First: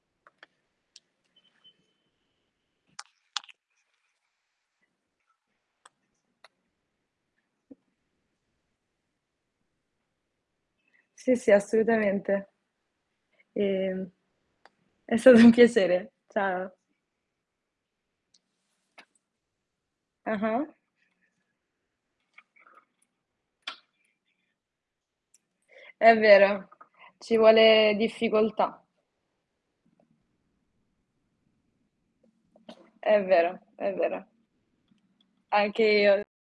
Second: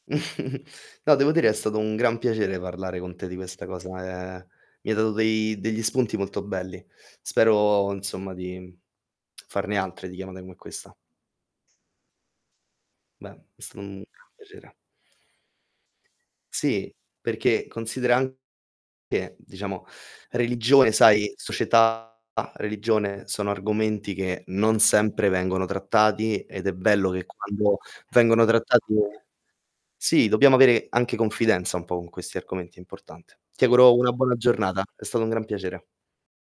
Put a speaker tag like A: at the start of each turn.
A: No, devo dire è stato un gran piacere parlare con te di questa cosa, ehm, mi hai dato dei degli spunti molto belli. Spero insomma di farne altre di chiamata come questa.
B: Sì, sì, assolutamente.
A: Beh, è stato un
B: Ehm,
A: gran piacere.
B: è stato un piacere. Ciao.
A: Sì, perché consideran [unintelligible] che diciamo
B: Ah-ah.
A: religione, sai, società, religione sono argomenti che non sempre vengono
B: È
A: trattati, ed
B: vero,
A: è bello che
B: ci
A: quando
B: vuole
A: vengono
B: difficoltà.
A: trattati e sì, dobbiamo avere anche confidenza un po' con questi argomenti, è
B: È
A: importante.
B: vero,
A: Ti
B: è
A: auguro una
B: vero.
A: buona giornata, è stato un gran
B: Anche
A: piacere.
B: io.